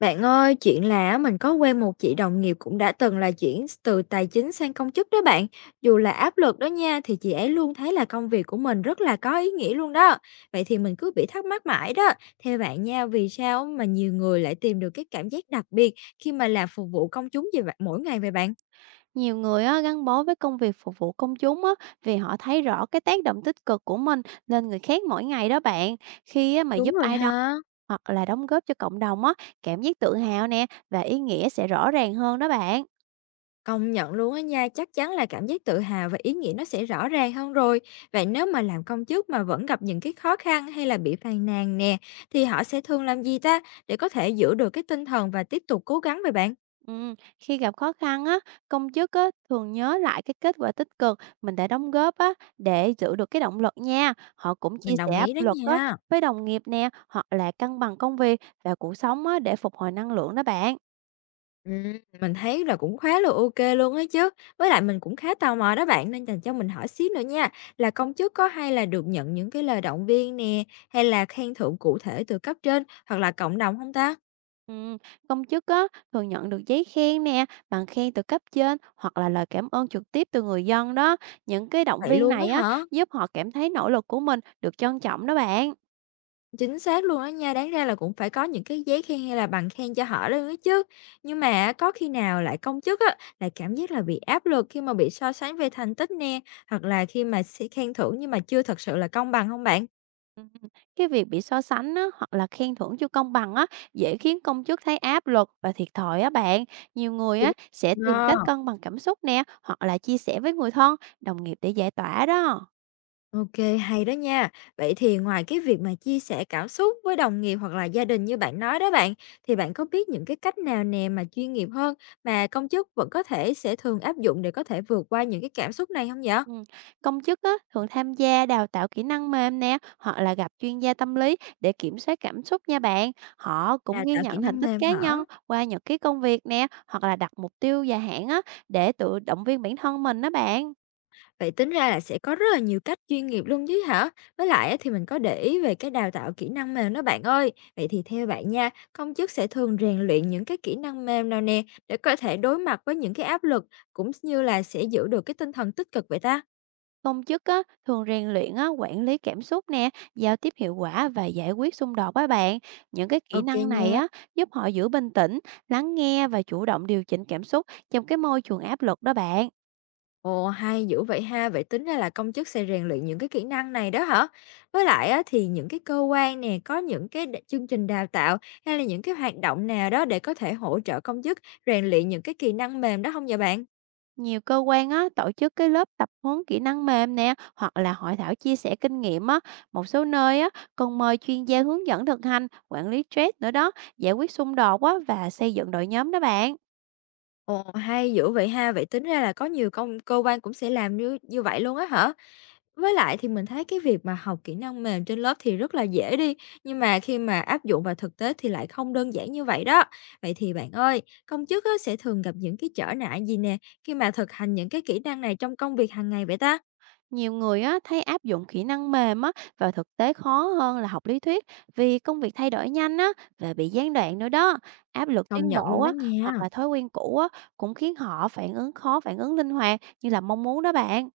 Bạn ơi, chuyện là á, mình có quen một chị đồng nghiệp cũng đã từng là chuyển từ tài chính sang công chức đó bạn. Dù là áp lực đó nha, thì chị ấy luôn thấy là công việc của mình rất là có ý nghĩa luôn đó. Vậy thì mình cứ bị thắc mắc mãi đó. Theo bạn nha, vì sao mà nhiều người lại tìm được cái cảm giác đặc biệt khi mà làm phục vụ công chúng gì vậy mỗi ngày vậy bạn? Nhiều người á, gắn bó với công việc phục vụ công chúng á, vì họ thấy rõ cái tác động tích cực của mình lên người khác mỗi ngày đó bạn. Khi á, mà Đúng giúp rồi ai đó ha. hoặc là đóng góp cho cộng đồng á, cảm giác tự hào nè và ý nghĩa sẽ rõ ràng hơn đó bạn. Công nhận luôn á nha, chắc chắn là cảm giác tự hào và ý nghĩa nó sẽ rõ ràng hơn rồi. Vậy nếu mà làm công chức mà vẫn gặp những cái khó khăn hay là bị phàn nàn nè, thì họ sẽ thường làm gì ta để có thể giữ được cái tinh thần và tiếp tục cố gắng vậy bạn? Ừ, khi gặp khó khăn á, công chức á, thường nhớ lại cái kết quả tích cực mình đã đóng góp á, để giữ được cái động lực nha. Họ cũng chia Mình đồng sẻ áp ý đó lực á, nha. với đồng nghiệp nè hoặc là cân bằng công việc và cuộc sống á, để phục hồi năng lượng đó bạn. Ừ, mình thấy là cũng khá là ok luôn á chứ. Với lại mình cũng khá tò mò đó bạn, nên dành cho mình hỏi xíu nữa nha. Là công chức có hay là được nhận những cái lời động viên nè, hay là khen thưởng cụ thể từ cấp trên hoặc là cộng đồng không ta? Ừm, Công chức á, thường nhận được giấy khen nè, bằng khen từ cấp trên hoặc là lời cảm ơn trực tiếp từ người dân đó. Những cái động Vậy viên luôn á này á, hả? giúp họ cảm thấy nỗ lực của mình được trân trọng đó bạn. Chính xác luôn á nha, đáng ra là cũng phải có những cái giấy khen hay là bằng khen cho họ luôn á chứ. Nhưng mà á, có khi nào lại công chức á, lại cảm giác là bị áp lực khi mà bị so sánh về thành tích nè, hoặc là khi mà sẽ khen thưởng nhưng mà chưa thật sự là công bằng không bạn? Ừm, Cái việc bị so sánh á, hoặc là khen thưởng chưa công bằng á, dễ khiến công chức thấy áp lực và thiệt thòi á bạn. Nhiều người Chính á, sẽ tìm Ờ, cách cân bằng cảm xúc nè, hoặc là chia sẻ với người thân, đồng nghiệp để giải tỏa đó. ok, hay đó nha. Vậy thì ngoài cái việc mà chia sẻ cảm xúc với đồng nghiệp hoặc là gia đình như bạn nói đó bạn, thì bạn có biết những cái cách nào nè mà chuyên nghiệp hơn mà công chức vẫn có thể sẽ thường áp dụng để có thể vượt qua những cái cảm xúc này không vậy? Ừm, Công chức á, thường tham gia đào tạo kỹ năng mềm nè, hoặc là gặp chuyên gia tâm lý để kiểm soát cảm xúc nha bạn. Họ cũng Đào ghi tạo kỹ nhận thành năng tích mềm cá hả? nhân qua nhật ký công việc nè, hoặc là đặt mục tiêu dài hạn á, để tự động viên bản thân mình đó bạn. Vậy tính ra là sẽ có rất là nhiều cách chuyên nghiệp luôn chứ hả? Với lại á, thì mình có để ý về cái đào tạo kỹ năng mềm đó bạn ơi. Vậy thì theo bạn nha, công chức sẽ thường rèn luyện những cái kỹ năng mềm nào nè để có thể đối mặt với những cái áp lực cũng như là sẽ giữ được cái tinh thần tích cực vậy ta? Công chức á, thường rèn luyện á, quản lý cảm xúc nè, giao tiếp hiệu quả và giải quyết xung đột với bạn. Những cái kỹ Ok năng này nha. á, giúp họ giữ bình tĩnh, lắng nghe và chủ động điều chỉnh cảm xúc trong cái môi trường áp lực đó bạn. Ồ, hay dữ vậy ha, vậy tính ra là công chức sẽ rèn luyện những cái kỹ năng này đó hả? Với lại á, thì những cái cơ quan nè có những cái chương trình đào tạo hay là những cái hoạt động nào đó để có thể hỗ trợ công chức rèn luyện những cái kỹ năng mềm đó không vậy bạn? Nhiều cơ quan á, tổ chức cái lớp tập huấn kỹ năng mềm nè, hoặc là hội thảo chia sẻ kinh nghiệm á. Một số nơi á, còn mời chuyên gia hướng dẫn thực hành, quản lý stress nữa đó, giải quyết xung đột á, và xây dựng đội nhóm đó bạn. Ồ, hay dữ vậy ha! Vậy tính ra là có nhiều cơ quan cũng sẽ làm như như vậy luôn á hả? Với lại thì mình thấy cái việc mà học kỹ năng mềm trên lớp thì rất là dễ đi, nhưng mà khi mà áp dụng vào thực tế thì lại không đơn giản như vậy đó. Vậy thì bạn ơi, công chức á sẽ thường gặp những cái trở ngại gì nè, khi mà thực hành những cái kỹ năng này trong công việc hàng ngày vậy ta? Nhiều người á, thấy áp dụng kỹ năng mềm á, vào thực tế khó hơn là học lý thuyết vì công việc thay đổi nhanh á, và bị gián đoạn nữa đó. Áp lực Công tiến nhận bộ luôn đó á, hoặc nha. là thói quen cũ á, cũng khiến họ phản ứng linh hoạt như là mong muốn đó bạn.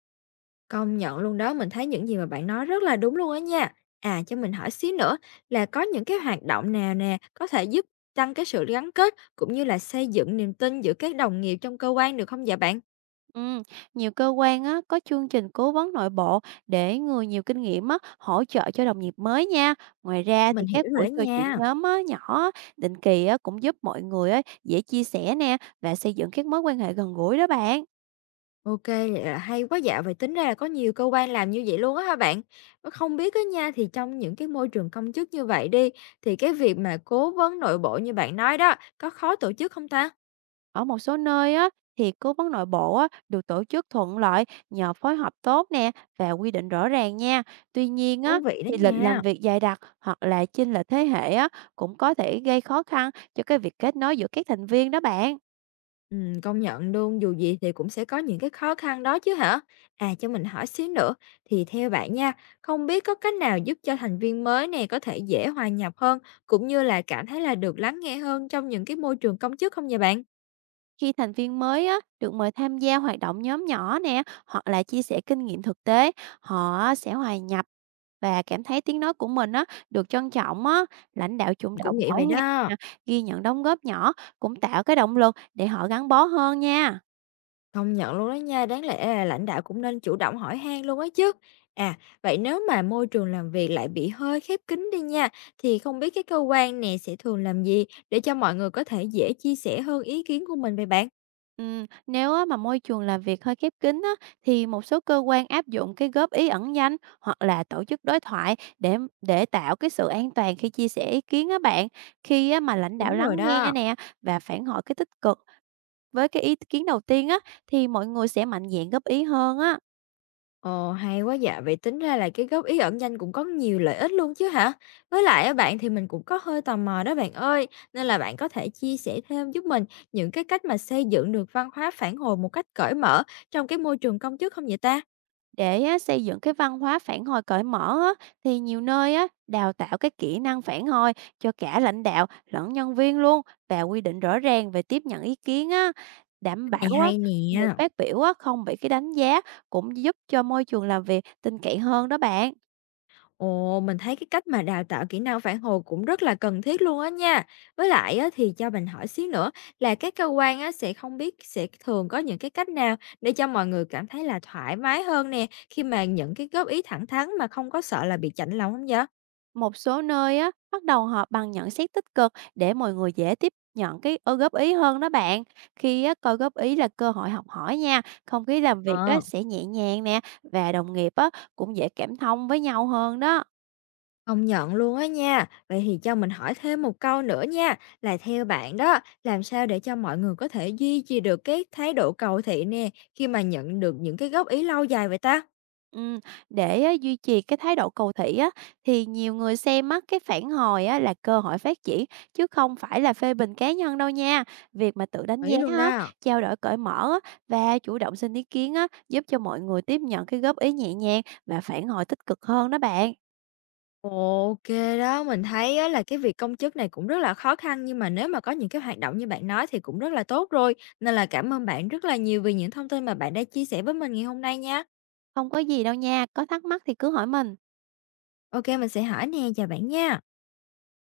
Công nhận luôn đó, mình thấy những gì mà bạn nói rất là đúng luôn á nha. À, cho mình hỏi xíu nữa, là có những cái hoạt động nào nè có thể giúp tăng cái sự gắn kết cũng như là xây dựng niềm tin giữa các đồng nghiệp trong cơ quan được không dạ bạn? Ừm, Nhiều cơ quan á, có chương trình cố vấn nội bộ để người nhiều kinh nghiệm á, hỗ trợ cho đồng nghiệp mới nha. Ngoài ra Mình thì hiểu các rồi buổi đó trò chuyện nha. nhóm á, nhỏ á, định kỳ á, cũng giúp mọi người á, dễ chia sẻ nè và xây dựng các mối quan hệ gần gũi đó bạn. Ok, vậy là hay quá dạ, vậy tính ra là có nhiều cơ quan làm như vậy luôn á hả bạn? Không biết á nha, thì trong những cái môi trường công chức như vậy đi, thì cái việc mà cố vấn nội bộ như bạn nói đó, có khó tổ chức không ta? Ở một số nơi á, thì cố vấn nội bộ á, được tổ chức thuận lợi nhờ phối hợp tốt nè và quy định rõ ràng nha. Tuy nhiên á, Thú vị đó thì lịch làm nha. việc dày đặc hoặc là chênh lệch thế hệ á, cũng có thể gây khó khăn cho cái việc kết nối giữa các thành viên đó bạn. Công nhận luôn, dù gì thì cũng sẽ có những cái khó khăn đó chứ hả? À, cho mình hỏi xíu nữa, thì theo bạn nha, không biết có cách nào giúp cho thành viên mới này có thể dễ hòa nhập hơn, cũng như là cảm thấy là được lắng nghe hơn trong những cái môi trường công chức không nhà bạn? Khi thành viên mới á, được mời tham gia hoạt động nhóm nhỏ nè, hoặc là chia sẻ kinh nghiệm thực tế, họ á, sẽ hòa nhập và cảm thấy tiếng nói của mình á, được trân trọng á, lãnh đạo chủ Mình cũng động nghĩ hỏi vậy han đó. nè, ghi nhận đóng góp nhỏ cũng tạo cái động lực để họ gắn bó hơn nha. Công nhận luôn đó nha, đáng lẽ là lãnh đạo cũng nên chủ động hỏi han luôn á chứ. À, vậy nếu mà môi trường làm việc lại bị hơi khép kín đi nha, thì không biết cái cơ quan này sẽ thường làm gì để cho mọi người có thể dễ chia sẻ hơn ý kiến của mình về bạn? Nếu á mà môi trường làm việc hơi khép kín á, thì một số cơ quan áp dụng cái góp ý ẩn danh hoặc là tổ chức đối thoại để tạo cái sự an toàn khi chia sẻ ý kiến á bạn. Khi á mà lãnh đạo Đúng lắng rồi nghe đó. nè và phản hồi cái tích cực với cái ý kiến đầu tiên á, thì mọi người sẽ mạnh dạn góp ý hơn á. Ồ, hay quá dạ. Vậy tính ra là cái góp ý ẩn danh cũng có nhiều lợi ích luôn chứ hả? Với lại á bạn, thì mình cũng có hơi tò mò đó bạn ơi, nên là bạn có thể chia sẻ thêm giúp mình những cái cách mà xây dựng được văn hóa phản hồi một cách cởi mở trong cái môi trường công chức không vậy ta? Để á, xây dựng cái văn hóa phản hồi cởi mở á, thì nhiều nơi á, đào tạo cái kỹ năng phản hồi cho cả lãnh đạo lẫn nhân viên luôn và quy định rõ ràng về tiếp nhận ý kiến á, đảm Cái này bảo á, hay người nè. phát biểu á, không bị cái đánh giá cũng giúp cho môi trường làm việc tin cậy hơn đó bạn. Ồ, mình thấy cái cách mà đào tạo kỹ năng phản hồi cũng rất là cần thiết luôn á nha. Với lại á, thì cho mình hỏi xíu nữa, là các cơ quan á, sẽ không biết sẽ thường có những cái cách nào để cho mọi người cảm thấy là thoải mái hơn nè khi mà nhận cái góp ý thẳng thắn mà không có sợ là bị chạnh lòng không vậy? Một số nơi á, bắt đầu họp bằng nhận xét tích cực để mọi người dễ tiếp nhận cái góp ý hơn đó bạn. Khi á, coi góp ý là cơ hội học hỏi nha, không khí làm việc á, Ờ, sẽ nhẹ nhàng nè và đồng nghiệp á, cũng dễ cảm thông với nhau hơn đó. Công nhận luôn á nha. Vậy thì cho mình hỏi thêm một câu nữa nha. Là theo bạn đó, làm sao để cho mọi người có thể duy trì được cái thái độ cầu thị nè khi mà nhận được những cái góp ý lâu dài vậy ta? Ừm, để á, duy trì cái thái độ cầu thị á, thì nhiều người xem á, cái phản hồi á, là cơ hội phát triển chứ không phải là phê bình cá nhân đâu nha. Việc mà tự đánh Ý giá luôn á, đó. trao đổi cởi mở á, và chủ động xin ý kiến á, giúp cho mọi người tiếp nhận cái góp ý nhẹ nhàng và phản hồi tích cực hơn đó bạn. OK đó, mình thấy á là cái việc công chức này cũng rất là khó khăn, nhưng mà nếu mà có những cái hoạt động như bạn nói thì cũng rất là tốt rồi. Nên là cảm ơn bạn rất là nhiều vì những thông tin mà bạn đã chia sẻ với mình ngày hôm nay nha. Không có gì đâu nha, có thắc mắc thì cứ hỏi mình. OK, mình sẽ hỏi nè, chào bạn nha.